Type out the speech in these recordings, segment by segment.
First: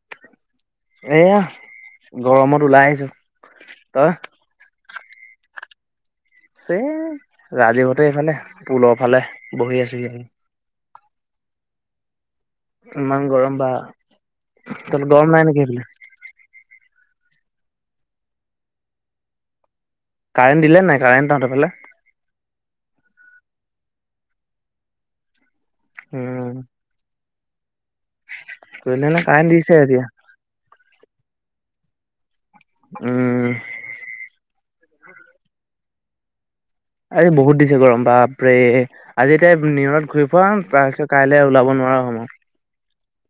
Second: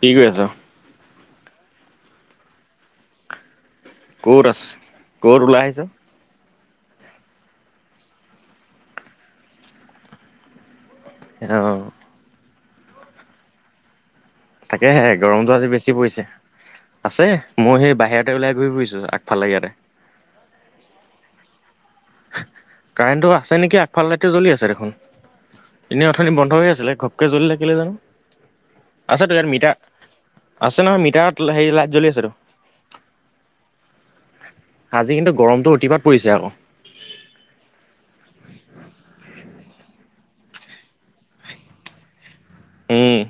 কি কৰি আছা? এইয়া গৰমত ওলাই আহিছো, তই? ক'ত আছে ক'ত ওলাই আহিছ? চে ৰাজীৱহঁতে এইফালে পুলৰ ফালে বহি আছেহি। অ'। ইমান গৰম বা! তহঁতৰ তাকেহে গৰম নাই গৰমটো নেকি আজি সেইফালে বেছি পৰিছে। আছে মই সেই বাহিৰতে ওলাই ঘূৰি ফুৰিছোঁ আগফালে ইয়াতে। কাৰেণ্ট দিলে নে নাই কাৰেণ্ট তহঁতৰফালে? কাৰেণ্টটো আছে নেকি আগফাল লাইটটো জ্বলি আছে দেখোন। এনে অথনি উম বন্ধ হৈ আছিলে ঘ পকে জ্বলি থাকিলে জানো কৰিলে নে আছেতো ইয়াত কাৰেণ্ট দিছে মিটাৰ এতিয়া আছে নহয় মিটাৰত হেৰি লাইট জ্বলি আছেতো। উম। আজি কিন্তু গৰমটো অতিপাত পৰিছে আকৌ। আজি বহুত দিছে গৰম বাপৰে! আজি এটাই নিয়ৰত ঘূৰি ফোৱা তাৰ পিছত কাইলে ওলাব নোৱাৰা হম আৰু। উম।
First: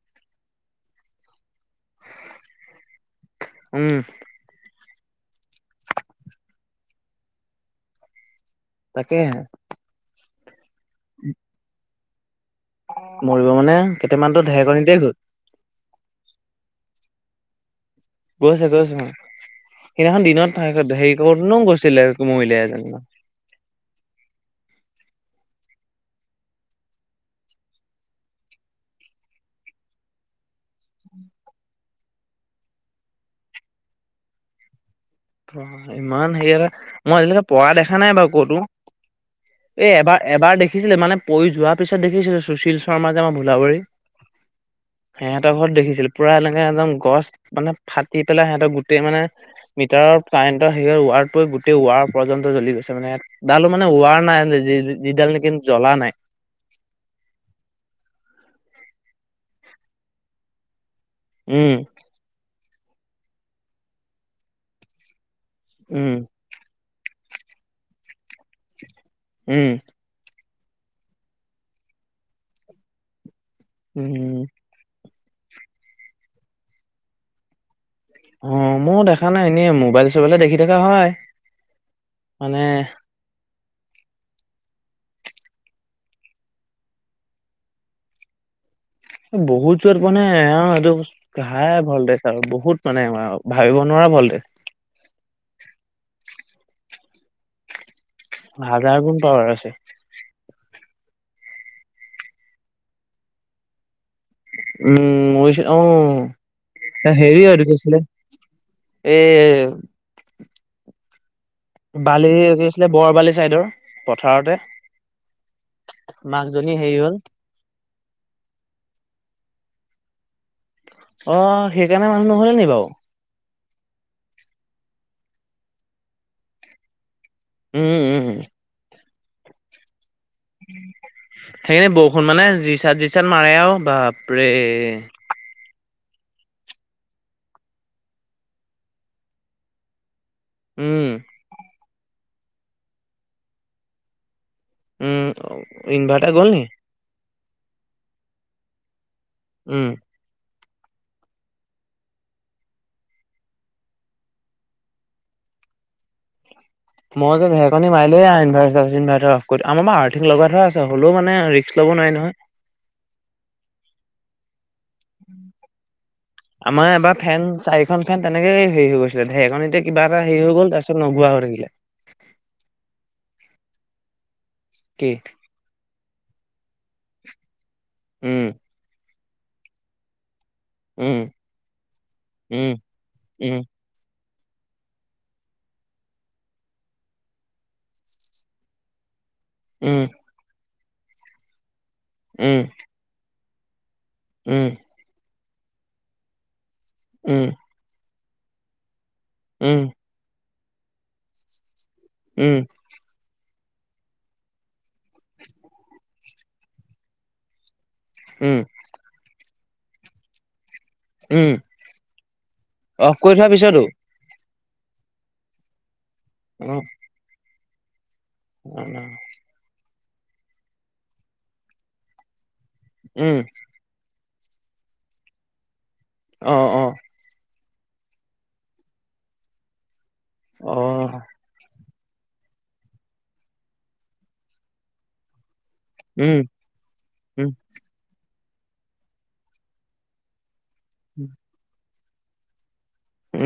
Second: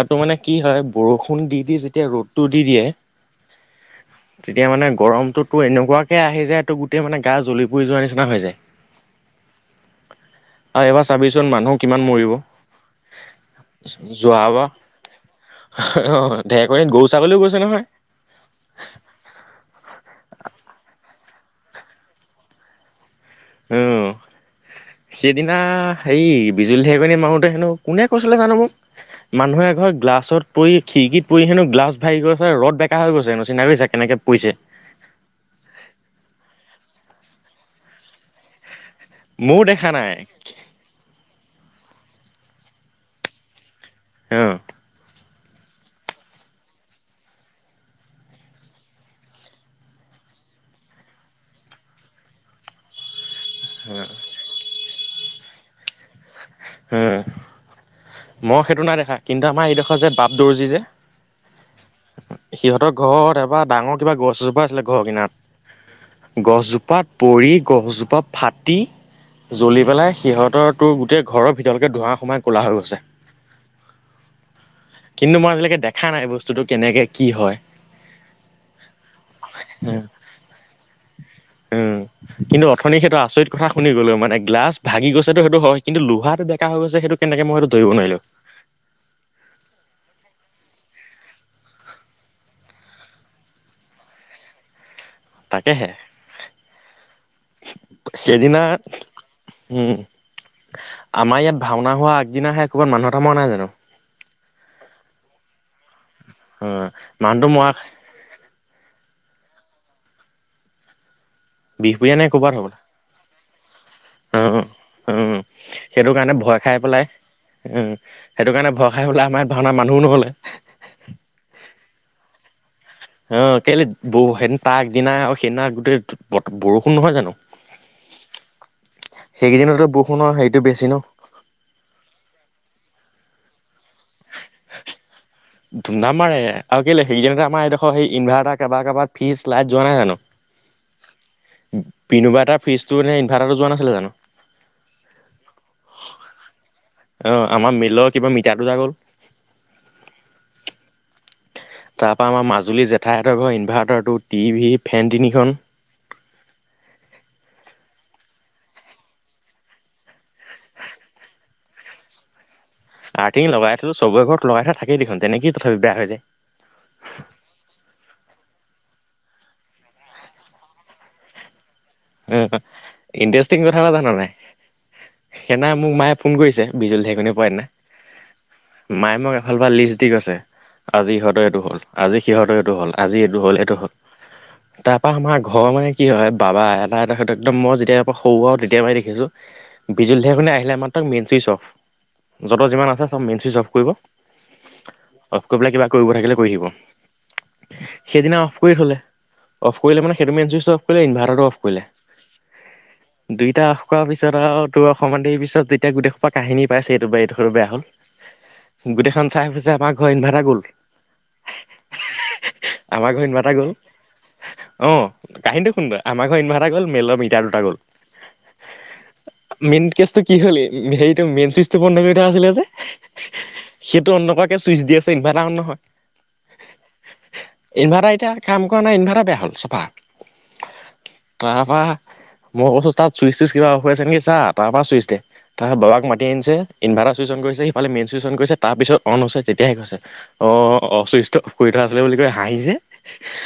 আৰু তোৰ মানে কি হয় বৰষুণ দি দি যেতিয়া ৰ'দটো দি উম দিয়ে। তেতিয়া মানে গৰমটো তোৰ এনেকুৱাকৈ আহি যায় তোৰ গোটেই মানে গা জ্বলি পুৰি যোৱাৰ নিচিনা হৈ যায়। তাকেহে। আৰু এইবাৰ চাবিচোন মানুহ কিমান মৰিব। মৰিব মানে কেইটামানতো যোৱাবাৰ ঢেৰেকনিতেই নিদিয়েই হ'ল। অ ঢেৰকনিত গৰু ছাগলীও গৈছে নহয় গৈছে গৈছো ম সেইদিনাখন দিনত হেৰি কৰ নো গৈছিলে মইলে এজনীমান অ সিদিনা হেৰি বিজুলী ঢেকী মাৰোঁতে হেনো কোনে কৈছিলে জানো মোক মানুহ এ ঘৰ গ্লাছত পৰি খিৰিকিত পৰি হেন গ্লাছ ভাঙি গৈছে ৰদ বেকা হৈ গৈছে নোচিনা হৈয় কেনেকৈ পৰিছে ইমান হেৰি এটা মই আজিলৈকে পঢ়া দেখা নাই বাৰু ক'তো ময়ো দেখা এ নাই, এবাৰ এবাৰ দেখিছিলে মানে পৰি যোৱাৰ পিছত দেখিছিলো সুশল শৰ্মা যে আমাৰ ভোলাবাৰী অঁ সিহঁতৰ ঘৰত দেখিছিল পুৰা এনেকে একদম গছ মানে ফাটি পেলাই সিহঁতৰ গোটেই মানে হটাৰৰ কাৰেণ্টৰ হেয়ত ৱাৰটোৱে গোটেই ৱাৰ পৰ্যন্ত জ্বলি গৈছে মানে ইয়াত ডালো মানে ওৱাৰ নাই যিডাল নেকি জ্বলা নাই মই সেইটো নাই দেখা কিন্তু আমাৰ এইডোখৰ যে বাপ দৰ্জি যে উম সিহঁতৰ ঘৰত এবাৰ ডাঙৰ কিবা গছ এজোপা আছিলে ঘৰ কিনাৰত উম গছজোপাত পৰি গছজোপা ফাটি উম জ্বলি পেলাই সিহঁতৰটোৰ গোটেই ঘৰৰ ভিতৰলেকে ধোৱা সোমাই কলা হৈ গৈছে উম কিন্তু মই আজিলৈকে দেখা নাই বস্তুটো কেনেকে কি হয় অ মইয়ো দেখা নাই এনে মোবাইল চোবাইলে দেখি থকা হয় উম মানে কিন্তু অথনি সেইটো আচৰিত কথা শুনি গ'লো মানে গলাছ ভাগি গৈছেটো সেইটো হয় কিন্তু লোহাটো বেকা হৈ গৈছে সেইটো কেনেকে মই সেটো ধৰিব নোৱাৰিলো বহুত জোৰত মানে হাই ভল্টেজ আৰু বহুত মানে ভাবিব নোৱাৰা ভল্টেজ তাকেহে সেইদিন হাজাৰ গুণ পাৱাৰ আছে উম আমাৰ ইয়াত ভাওনা হোৱা আগদিনাহে ক'ৰবাত মানুহ এটা মৰা নাই জানো উম অ অ মানুহটো হেৰি আৰু মৰা গৈছিলে এ বিহপুৰীয়া নে বালি ক'ৰবাত হ'বলা আছিলে বৰবালি চাইদৰ অ পথাৰতে উম সেইটো কাৰণে ভয় মাকজনী খাই হেৰি পেলাই হ'ল উম সেইটো কাৰণে ভৰ খাই হলে আমাৰ ভাওনা মানুহো নগলে অ সেইকাৰণে মানুহ নহলে নি বাৰু অ কেলে সেইদিনা তাক আগদিনা সেইদিনা গোটেই বৰষুণ নহয় জানো উম উম সেইকেইদিনতে বৰষুণৰ হেৰি সেইকাৰনে বৰষুণ মানে যি চাট যি চাট মাৰে আৰু বাপৰে [unintelligible] ধুম ধাম মাৰে আৰু কেলে সেইদিননাতে আমাৰ এইডোখৰ এই ইনভাৰ্টাৰটো কাৰবা কাৰবাৰ ফিজ লাইট যোৱা নাই জানো উম পিনোবা এটা ফ্ৰজটো এনে ইনভাৰ্টাৰটো যোৱা নাছিলে জানো উম ইনভাৰ্টাৰ গ'ল ন অঁ আমাৰ মিলৰ কিবা মিটাৰ দুটা গ'ল উম তাৰপৰা আমাৰ মাজুলীৰ জেঠাইঠৰ ঘৰ ইনভাৰ্টাৰটো, টিভি, ফেন তিনিখন মই যে ঢেৰেকণি মাৰিলে ইনভাৰ্টাৰ চিইনভাৰটাৰ অফ কৰি দিওঁ, আমাৰ আৰ্থিং লগা থোৱা আছে হ'লেও মানে ৰিক্স ল'ব নোৱাৰি নহয়। আৰ্থিং লগাই থলো চবৰে ঘৰত লগাই থাকেই দেখোন, তেনেকেই তথাপি বেয়া হৈ যায়। আমাৰ এইবাৰ ফেন চাৰিখন ফেন তেনেকেই হেৰি হৈ গৈছিলে, ঢেৰকণিতে কিবা এটা হেৰি হৈ গল তাৰপিছত নোঘুৱা হৈ থাকিলে। উম, ইণ্টাৰেষ্টিং কথাতেওঁ জান নাই? কি? সেইদিনা মোক মায়ে ফোন কৰিছে বিজুলী ঢেইকণিৰ পোৱা দিনা। উম। মায়ে মোক এফালফাল লিষ্ট দি কৈছে। আজি উম সিহঁতৰ এইটো হ'ল, আজি সিহঁতৰ উম, এইটো হ'ল আজি এইটো উম, হ'ল এইটো হ'ল। তাৰপা আমাৰ ঘৰ মানে কি হয় বাবাই মাৰে তাৰ পিছত একদম মই যেতিয়া পৰা সৰুৱওঁ তেতিয়া পৰাই দেখিছোঁ, উম, বিজুলী ঢেৰেকণি আহিলে আমাৰ তাক মেনচুইচ অফ উম, য'তৰ যিমান আছে চব মেনচই অফ কৰিব। উম। অফ কৰিব কিবা কৰিব থাকিলে কৰি দিব। উম সেইদিনা অফ কৰি থলে, অফ উম, কৰিলে মানে সেইটো মেইন চুইচ অফ কৰিলে ইনভাৰটাৰটো অফ কৰিলে। উম [unintelligible] দুইটা অফ কৰাৰ পিছত আৰু তোৰ অকন মান দেৰি পিছত যেতিয়া গোটেই সোপা কাহিনী পাইছেহি এইটো বাই এইটো দুখৰ বেয়া হ'ল। উম, গোটেইখন চাই ফুৰিছে আমাৰ ঘৰত ইনভাৰ্টাৰ গ'ল। উম, অফ আমাৰ ঘৰ কৰি থোৱাৰ ইনভাৰ্টাৰ গ'ল। পিছতো অঁ কাহিনীটো শুন তই, আমাৰ ঘৰ ইনভাৰ্টাৰ গ'ল মেলৰ মিটাৰ দুটা গ'ল। অঁ মেইন কেচটো কি হলে হেৰিটো মেইন চুইছটো বন্ধ কৰি থোৱা আছিলে যে। উম সেইটো অন নকৰাকে চুইচ দি আছে ইনভাৰ্টাৰ অন নহয়। অঁ অঁ ইনভাৰ্টাৰ এতিয়া কাম কৰা নাই ইনভাৰ্টাৰ বেয়া হ'ল চফা। অ তাৰ পৰা মই কৈছো তাত চুইচ চুইচ কিবা অফ হৈ আছে নেকি চা, তাৰ পৰা চুইচ দে তাৰপাছত বাবাক মাতি উম, আনিছে ইনভাৰ্টাৰ চুইচ অন উম, কৰিছে সিফালে মেইন চইছ অন কৰিছে তাৰ পিছত অন হৈছে তেতিয়াহে হৈছে। অ চুইছটো অফ কৰি থোৱা আছিলে বুলি কয় হাঁহিছে।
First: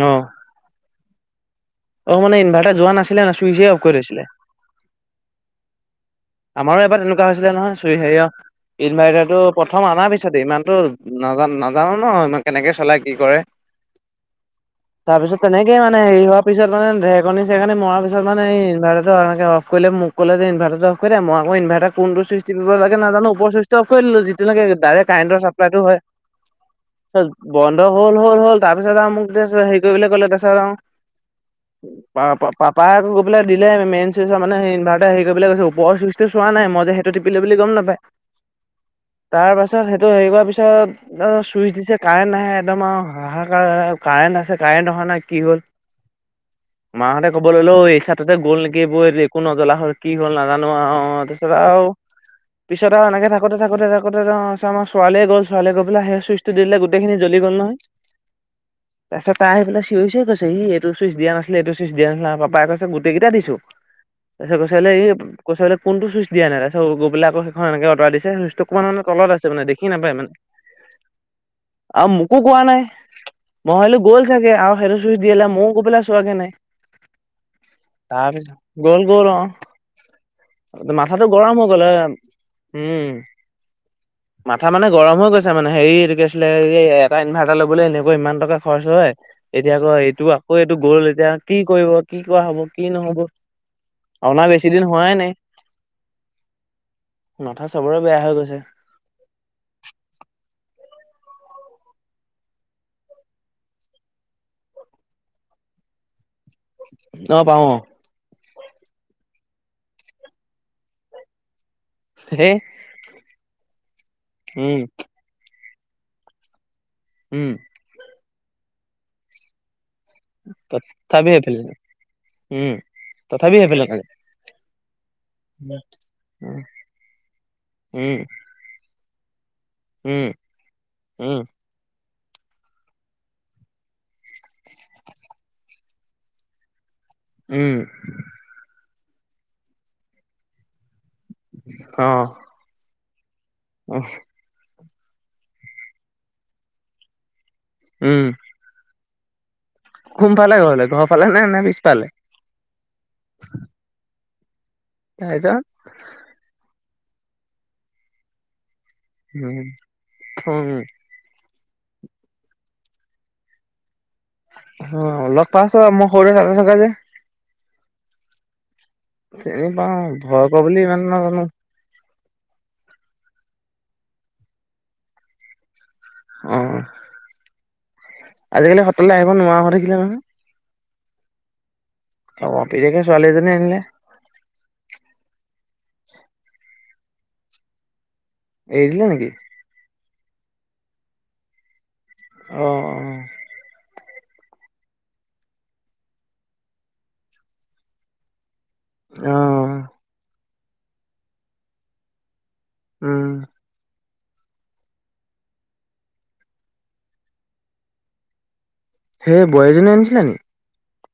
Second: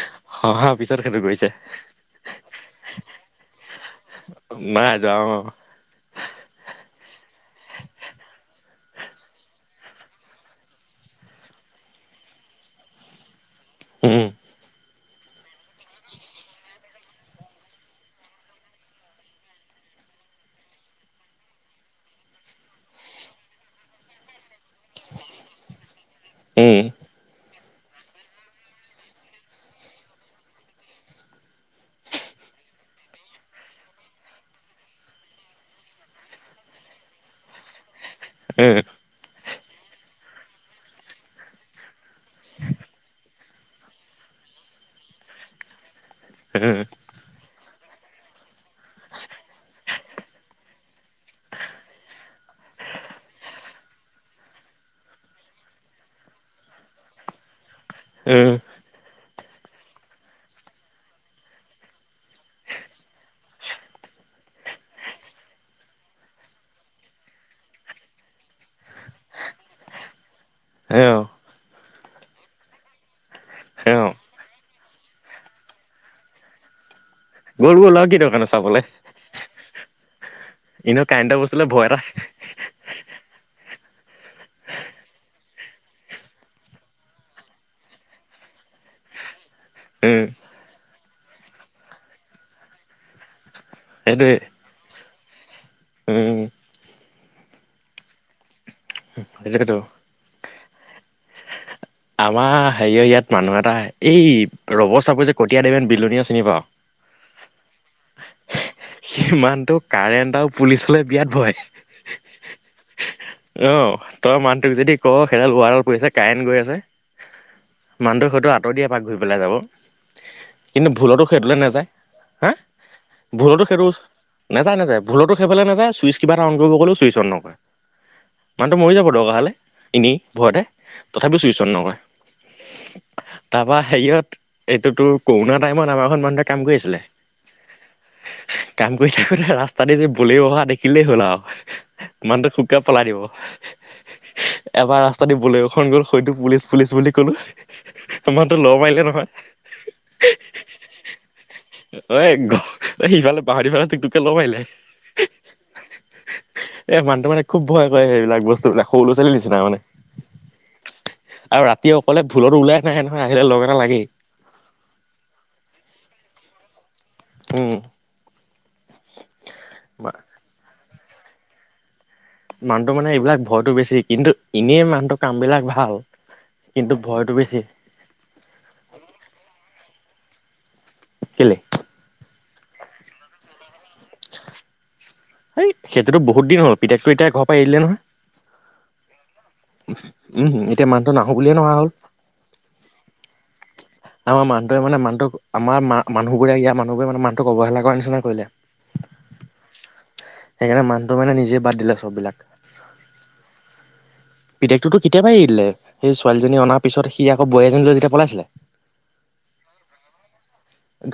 অঁ হহাঁৰ পিছত সেইটো কৰিছে। অ মানে ইনভাৰ্টাৰ যোৱা নাছিলে ন ছুইচে অফ কৰি থৈছিলে। নাই যোৱা অঁ। আমাৰো এবাৰ তেনেকুৱা হৈছিলে নহয় চুই হেৰিয়। ইনভাৰটাৰটো প্ৰথম অনা পিছতে ইমানতো নাজা নাজানো ন ইমান কেনেকে চলোই কি কৰে। উম তাৰপিছত তেনেকেই মানে হেৰি হোৱাৰ তাৰপিছত তেনেকেই মানে হেৰি হোৱা পাছত ঢেৰিকণি চেৰেকনি মৰা পিছত মানে ইনভাৰ্টাৰটো এনেকে অফ কৰিলে মোক ক'লে যে ইনভাৰ্টাৰটো অফ কৰি দে মই আকৌ ইনভাৰ্টাৰ কোনটো চুইছ তিপিব লাগে নাজানো ওপৰ চুইচ অফ কৰি দিলোঁ। আজিলেকে ডাইৰেক্ট কাৰেণ্টৰ চাপ্লাইতটো হয়। উম ত বন্ধ হল হ'ল হ'ল তাৰপিছত আৰু মোক কৈছে হেৰি কৰিবলৈ ক'লে তাৰ পিছত আও পা-পা-পাপাই আকৌ গৈ পেলাই দিলে মেইন চুইচৰ মানে ইনভাৰ্টাৰ হেৰি [unintelligible] কৈছো। মই চুইটো চোৱা নাই, মই যে সেইটো টিপিলে বুলি গম নাপায়। [unintelligible] তাৰ পাছত সেইটো সেৰি কৰা পিছত [unintelligible] চুইচ দিছে কাৰেণ্ট নাহে একদম আৰু হাহাকাৰ কাৰেণ্ট আছে কাৰেণ্ট অহা নাই কি হ'ল। হম। মাহঁতে ক'বল'লে অঁ' এইচাততে গ'ল নেকি [unintelligible] একো নজলা হ'ল কি হ'ল না জানো আও তাৰপিছত আৰু পিছত আৰু এনেকে থাকোতে থাকোতে থাকো তে অঁ' আমাৰ ছোৱালীয়ে গ'ল ছোৱালীয়ে গৈ পেলায় সেই চুইছটো দিলে গাতেইখিনি জ্বলি গ'ল নহয়। উম। তাৰপিছত তাই আহি পেলাই চিঞৰি চিঞৰি কৈছে ই এইটো চুইচ দিয়া নাছিলে এইটো চইচ দিয়া নাছিলে আৰু পাপাই কৈছে গোটেইকেইটা দিছো। তাৰপিচত কৈছে হ'লে ই কৈছে হ'লে কোনটো চইচ দিয়া নাই, তাৰপাচত গৈ পেলাই আকৌ সেইখন এনেকে অতৰাই দিছে চইচটো অকমান মানে তলত আছে। মানে দেখি নাপায় মানে সেও আৰু মোকো কোৱা নাই, মই হ'লে সেও গৈ াগে আৰু সেইটো চুইচ [unintelligible] মইয়ো গৈ পেলাই চোৱাগে নাই। গ'ল গ'ল আৰু কি দৰকাৰ নো তাৰপিছত চাবলে গ'ল অঁ' এনেও মাথাটো কাৰেণ্টৰ গৰম বস্তুলে হৈ গ'ল। ভয় এটা উমঁ' মাথা মানে গৰম হৈ গৈ ছে মানে সেৰি এইটো কি আছিলে এই এটা ইনভাৰ্টাৰ ল'বলৈ এনেকৈ ইমান টকা খৰচ হয়। এতিয়া আকৌ এইটো উম আকৌ এইটো গ'ল এতিয়া কি কৰিব কি কৰা হ'ব কি নহ'ব। অনা বেছিদিন হোৱাই নাই। উমঁ। মাথা চবৰে বেয়া হৈ গৈছে। সেইটোৱেটো। আমাৰ সেৰিয়ৰ ইয়াত মানুহ এটা এই ৰবৰ চাপোৰ যে কটীয়া দেবেন বিলনীয়া চিনি পাওঁ? অঁ' পাওঁ অঁ'। সেই মানুহটো কাৰেণ্ট আৰু পুলিচলে বিৰাত ভয়। সে অঁ' তই মানুহটোক যদি ক সেইডাল ৱাৰডাল পৰি আছে কাইন গৈ আছে উমঁ। মানুহটো হয়তো আতৰ দিয়ে এপাক ঘূৰি পেলাই যাব। কিন্তু ভুলতো তথাপি সেইটোলৈ সেইফালে নাযায়, হা' উম, তথাপি ভুলতো সেইফালে সেইটো কালি নাযায় নাযায়, ভুলতো সেইফালে নাযায়, চুইচ কিবা এটা অন উম, কৰিব ক'লেও ছুইচ অন নকৰে। উম, মানুহটো মৰি যাব দৰকাৰ হ'লে এনেই উম, ভয়তে, উম, তথাপিও চুইচ অন নকৰে। তাৰপৰা সেৰিয়ত এইটো তোৰ কৰোণা টাইমত আমাৰ ঘৰত মানুহটোয়ে কাম কৰি আছিলে। উম। কাম কৰি থাকোতে ৰাস্তাতে যে বলেৰু অহা দেখিলেই হ'ল আৰু মানুহটোৱে শুককে পলাই দিব। অঁ। এবাৰ ৰাস্তা দি বলেৰুখন গ'ল হয়তো পুলিচ- পুলিচ বুলি ক'লো উম, মানু্হ টো ল'ৰ মাৰিলে নহয়। কোনফালে ঘৰলে, ঘৰ ফালে নে- নে পিছফালে? এই ঘ সিফালে বাঁহনি ফালে তিক তোককে লৰ মাৰিলে। কি কৈছ? এই মানুহটো মানে খুব ভয় কৰে সেইবিলাক বস্তুবিলাক। সৰু ল'ৰা- ছোৱালী নিচিনা উম, মানে। উম, আৰু ৰাতি অকলে ভুলটো ওলাই নাহে, নহয়। আহিলে লগ এটা লাগেই। অ, লগ পাইছ, মই সৰুতে থকা যে। উম, চিনি পাওঁ, ভয়‌ কৰে বুলি ইমানে নাজানো। মানুহটো মানে এইবিলাক ভয়টো বেছি। কিন্তু এনেই মানুহটোৰ কাম বিলাক ভাল। অ, কিন্তু ভয়টো বেছি আজিকালি সত্ৰলৈ আহিব নোৱাৰা দেখিলে নহয়। কেলে? অ, পিতেকে ছোৱালী এজনী আনিলে। এই, সেইটোতো বহুত দিন হ'ল, পিতেকটো এতিয়া ঘৰ পৰা এৰি দিলে নহয়। এৰি দিলে নেকি? উম, এতিয়া মানুহটো নাহো বুলিয়ে, নহা হ'ল। অ, আমাৰ মানুহটো মানে মানুহটোক, আমাৰ মানুহবোৰে, মানুহোৰে মানুহক, অৱহেলা কৰা নিচনা কৰিলে। অ, সেইকাৰণে মানুহটো মানে নিজেই বাদ দিলে, চববিলাক। উম, পিতেকটো কেতিয়াবাই এৰি দিলে। সেই ছোৱালীজনী অনাৰ পিছত সি আকৌ বোৱাৰী এজনী লৈ যেতিয়া পলাইছিলে। সেই বোৱাৰীৰেকএজনী আনিছিল নেকি?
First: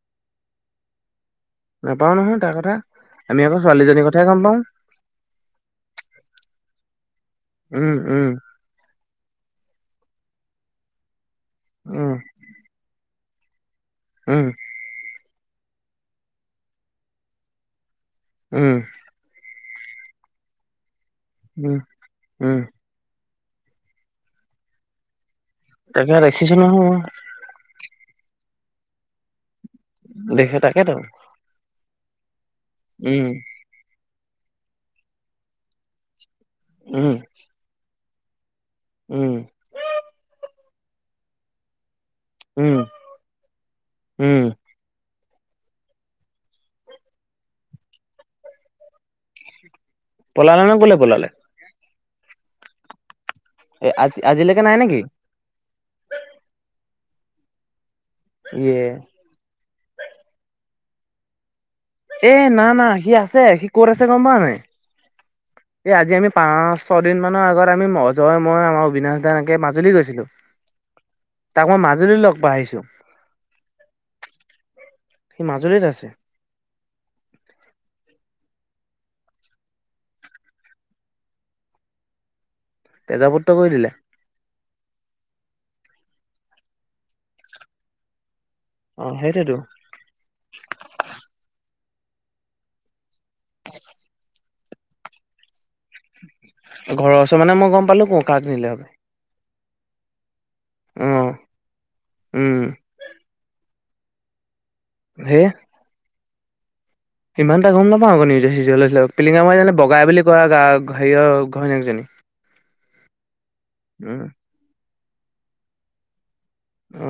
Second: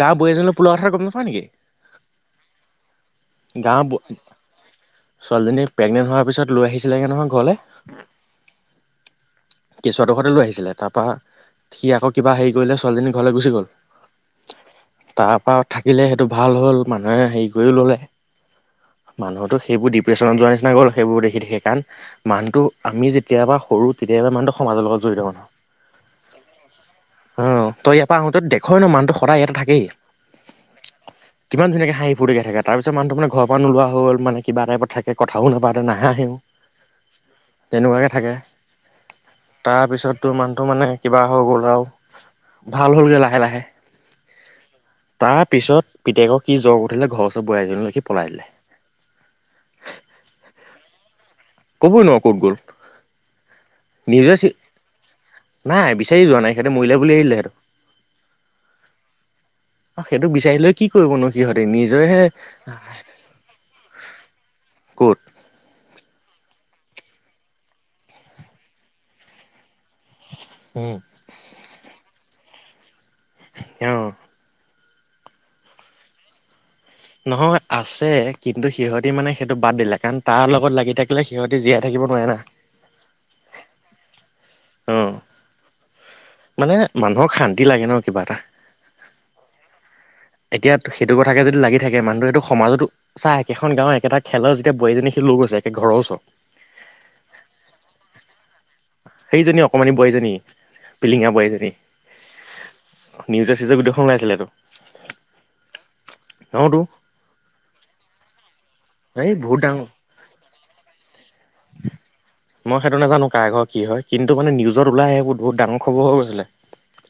গাঁওৰ বোৱাৰী এজনীলৈ পলোৱা কথা গম নোপোৱা নেকি? নাপাওঁ নহয়, তাৰ কথা, আমি আকৌ গাঁৱৰ ছোৱালীজনীৰ কথাই গম পাওঁ। ছোৱালীজনী প্ৰেগনেণ্ট হোৱাৰ পিছত, লৈ আহিছিলেগে নহয় ঘৰলৈ। উম উম কেঁচুৱাটো সয়তে লৈ আহিছিলে। তাৰ পৰা সি উম আকৌ কিবা হেৰি কৰিলে ছোৱালীজনীক। ঘৰলৈ গুচি গ'ল। হম, তাৰপৰা থাকিলে সেইটো ভাল হ'ল। মানুহে হেৰি কৰিও ল'লে। উম, মানুহটো সেই ডি্ৰেশ্যনত যোৱাৰ নিচিনা গ'ল। সেইবোৰ দেখি, দেখি উম কাৰণে, উম মনুহটো। আমি যেতিয়াবা, সৰু কেতিয়াবা মানুহটো সমাজৰ লগত জড়িত মানুহ। তাকে, দেখিছো নহয়, মই। অ, তই ইয়াৰ পৰা আহোতে দেখই ন, মানুহটো সদায় ইয়াটে দেখে তাকেতো থাকেই। কিমান ধুনীয়াকে হাঁহি ফুৰ্তিকে থাকে। তাৰ পিছ মানুহটো উম মানে ঘৰৰ পৰা নোলোৱা হ'ল মানে। কিবা তাইপত, কথা নাপাতে, নাহাহেও। উম, তেনেকুৱাকে থাকে। উম, তাৰপিছতটো মানুহটো মানে কিবা হৈ গ'ল, আৰু উম ভাল হ'লগৈ লাহে- লাহে। উম, তাৰপিছত পিতেক কি জক উঠিলে? ঘৰ-চৰ বোৱাৰ়ীজনীলৈ লিখি পলাই দিলে। পলালে ন, ক'লে পলালে। ক'বই নোৱাৰো ক'ত গ'ল? এ, আজি, নিজে চি আজিলৈকে নাই নেকি? নাই বিচাৰি যোৱা নাই, সেইতে মৰিলে বুলি এৰি দিলে সেইটো। ইয়ে অ, সেইটো বিচাৰিলৈ কি কৰিব নো, সিহঁতে নিজৰহে, এ না না সি আছে সি ক'ত আছে গম পাৱ নাই ক'ত? এই, আজি আমি পাঁচ, ছদিন মানৰ আগত আমি অজয়, মই, আমাৰ অবিনাশ দা এনেকে মাজুলী গৈছিলো। উম। তাক মই মাজুলীত লগ পাই আহিছো। অ। সি মাজুলীত আছে। নহয়, আছে। কিন্তু সিহঁতি মানে সেইটো বাদ দিলে, কাৰণ তাৰ লগত লাগি থাকিলে সিহঁতি জীয়াই থাকিব নোৱাৰে না। তেজপুত্ৰ কৰি দিলে। অ। মানে, মানুহক শান্তি লাগে ন' কিবা এটা। অ, সেইটোৱেইটো। এতিয়া, সেইটো কথাকে যদি লাগি থাকে, মানুহটোৱেটো সমাজটো চা, একেখন গাঁৱৰ, একেটা খেলৰ যেতিয়া বোৱাৰীজনী সি লৈ গৈছে, একে ঘৰৰ ওচৰৰ। ঘৰৰ ওচৰৰ মানে মই গম পালো কাক নিলে'। সেইজনী অকণমানি বোৱাৰী জনী, অ পিলিঙা বোৱাৰী জনী। উম নিউজে-চিউজে গোটেইখন ওলাইছিলেটো। হে অ, টো। ইমান এটা গম নাপাওঁ আকৌ নিউজে-চিউজে ওলাইছিল এই পিলিংগা বহুত [unintelligible] ডাঙৰ বগাই বুলি কোৱা [unintelligible] হেৰিয়ৰ ঘৈনীকজনী। মই সেইটো নাজানো, কাৰ ঘৰ, কি হয়? উম কিন্তু মানে নিউজত ওলাই এইবোৰ বহুত ডাঙৰ খৰ হৈ গৈছিলে। অ।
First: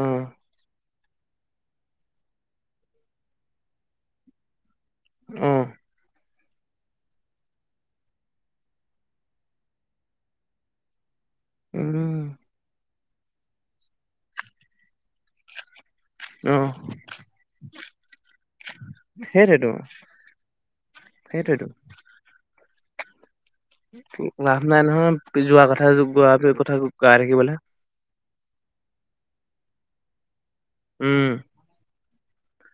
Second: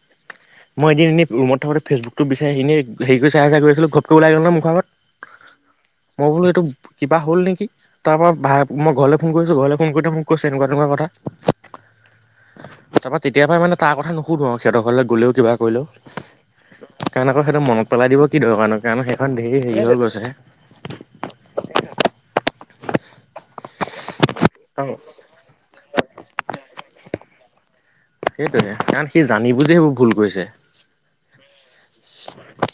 মই এদিন এনে, ৰুমত থাকোতে ফেচবুকটো বিচাৰি এনে, হেৰি কৰি চাই-চাই গৈ আছিলোঁ, ঘপকে ওলাই গ'ল নহয় মুখ আগত। অ। মই বোলো এইটো কিবা হ'ল নেকি? তাৰ পৰা, মই ঘৰলৈ ফোন কৰিছোঁ, ঘৰলৈ ফোন কৰোতে মোক কৈছে এনেকুৱা তেনেকুৱা কথা। [unintelligible] তাৰ পৰা তেতিয়া পৰা মানে, তাৰ কথা নুশুধো আৰু সিহঁতৰ ঘৰলৈ গ'লেও, কিবা অ কৰিলেও। কাৰণ আকৌ সেইটো মনত পেলাই দিব কি দৰকাৰণো, কাৰণ সেইখন ধেৰ হেৰি হৈ গৈছে। সেইটোৱেটো। লাভ নাই অ নহয়, যোৱা কথা, গোৱা কথা গাই থাকিবলৈ। সেইটোয়ে, কাৰণ সি জানি বুজি সেইবোৰ ভুল কৰিছে। উম।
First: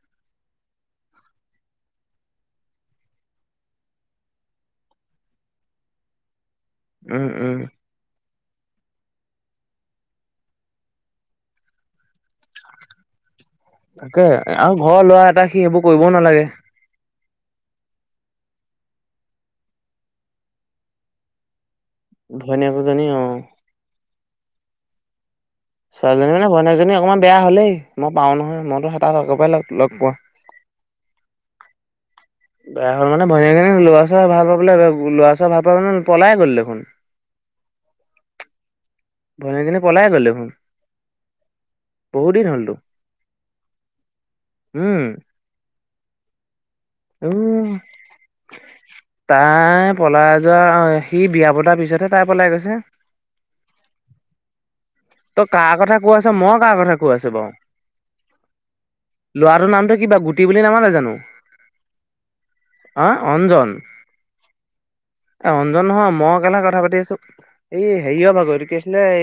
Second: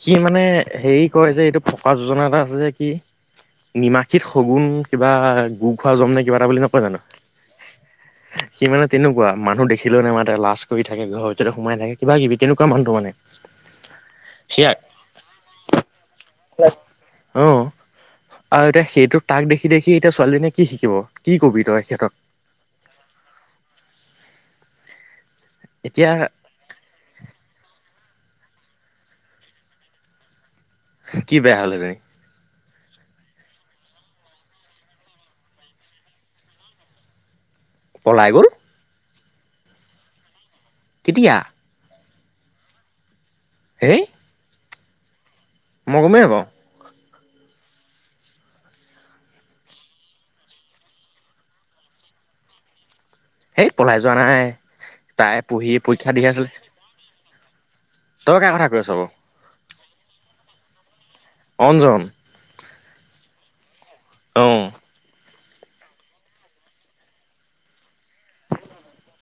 কি মানে, হেৰি কয় যে এইটো, ফকৰা যোজনা এটা আছে যে কি? নিমাখিত শগুন কিবা, গু খোৱা যমনে কিবা এটা বুলি নকয় জানো? উম উম [inaudible] সি মানে তেনেকুৱা, মানুহ দেখিলেও নামাতে, লাজ কৰি থাকে, ঘৰ ভিততে সোমাই থাকে, কিবা কিবি তেনেকুৱা মানুহটো মানে। তাকে, সেয়া আৰু ঘৰৰ ল'ৰা এটা, সি সেইবোৰ কৰিবও নালাগে। অ। আৰু এতিয়া সেইটো, তাক দেখি-দেখি এতিয়া ছোৱালীজনীয়ে কি শিকিব, কি কবি তই সিহঁতক? ভনীয়েক দুজনী, অ। এতিয়া ছোৱালীজনী মানে, ভনীয়েকজনী অকণমান বেয়া হলেই, মই পাওঁ নহয়, মইটো হে তাক আগৰ পৰা লগ পোৱা। কি বেয়া হ'লে তাই? বেয়া হ'ল মানে, ভনীয়েকে ল'ৰা-ছৰা ভাল পাই পেলাই, ল'ৰা-ছৰা ভাল পাই পলাই গল দেখোন। পলাই গ'ল? ভনীয়েক জনী পলাই গ'ল দেখোন। কেতিয়া? বহুদ দিন হ'লতো এই উম মই গমেই নাপাওঁ উই তাই পলাই যোৱা সি বিয়া পতাৰ পিছতহে তাই পলাই গৈছে সেই পলাই যোৱা নাই তাই তই কাৰ পঢ়ি কথা পৰীক্ষা কৈ দি আছ আছিলে মই কাৰ কথা কৈ আছো বাও তই কাৰ কথা কৈ আছ বাৰু লৰাটোৰ নামটো কি বাও গুটি বুলি নামাতে জানো অঞ্জন হা অঞ্জন অ এ অঞ্জন নহয় মই [unintelligible] কথা পাতি আছো এই হেৰিঅ ভাগৰ এইটো কি আছিলে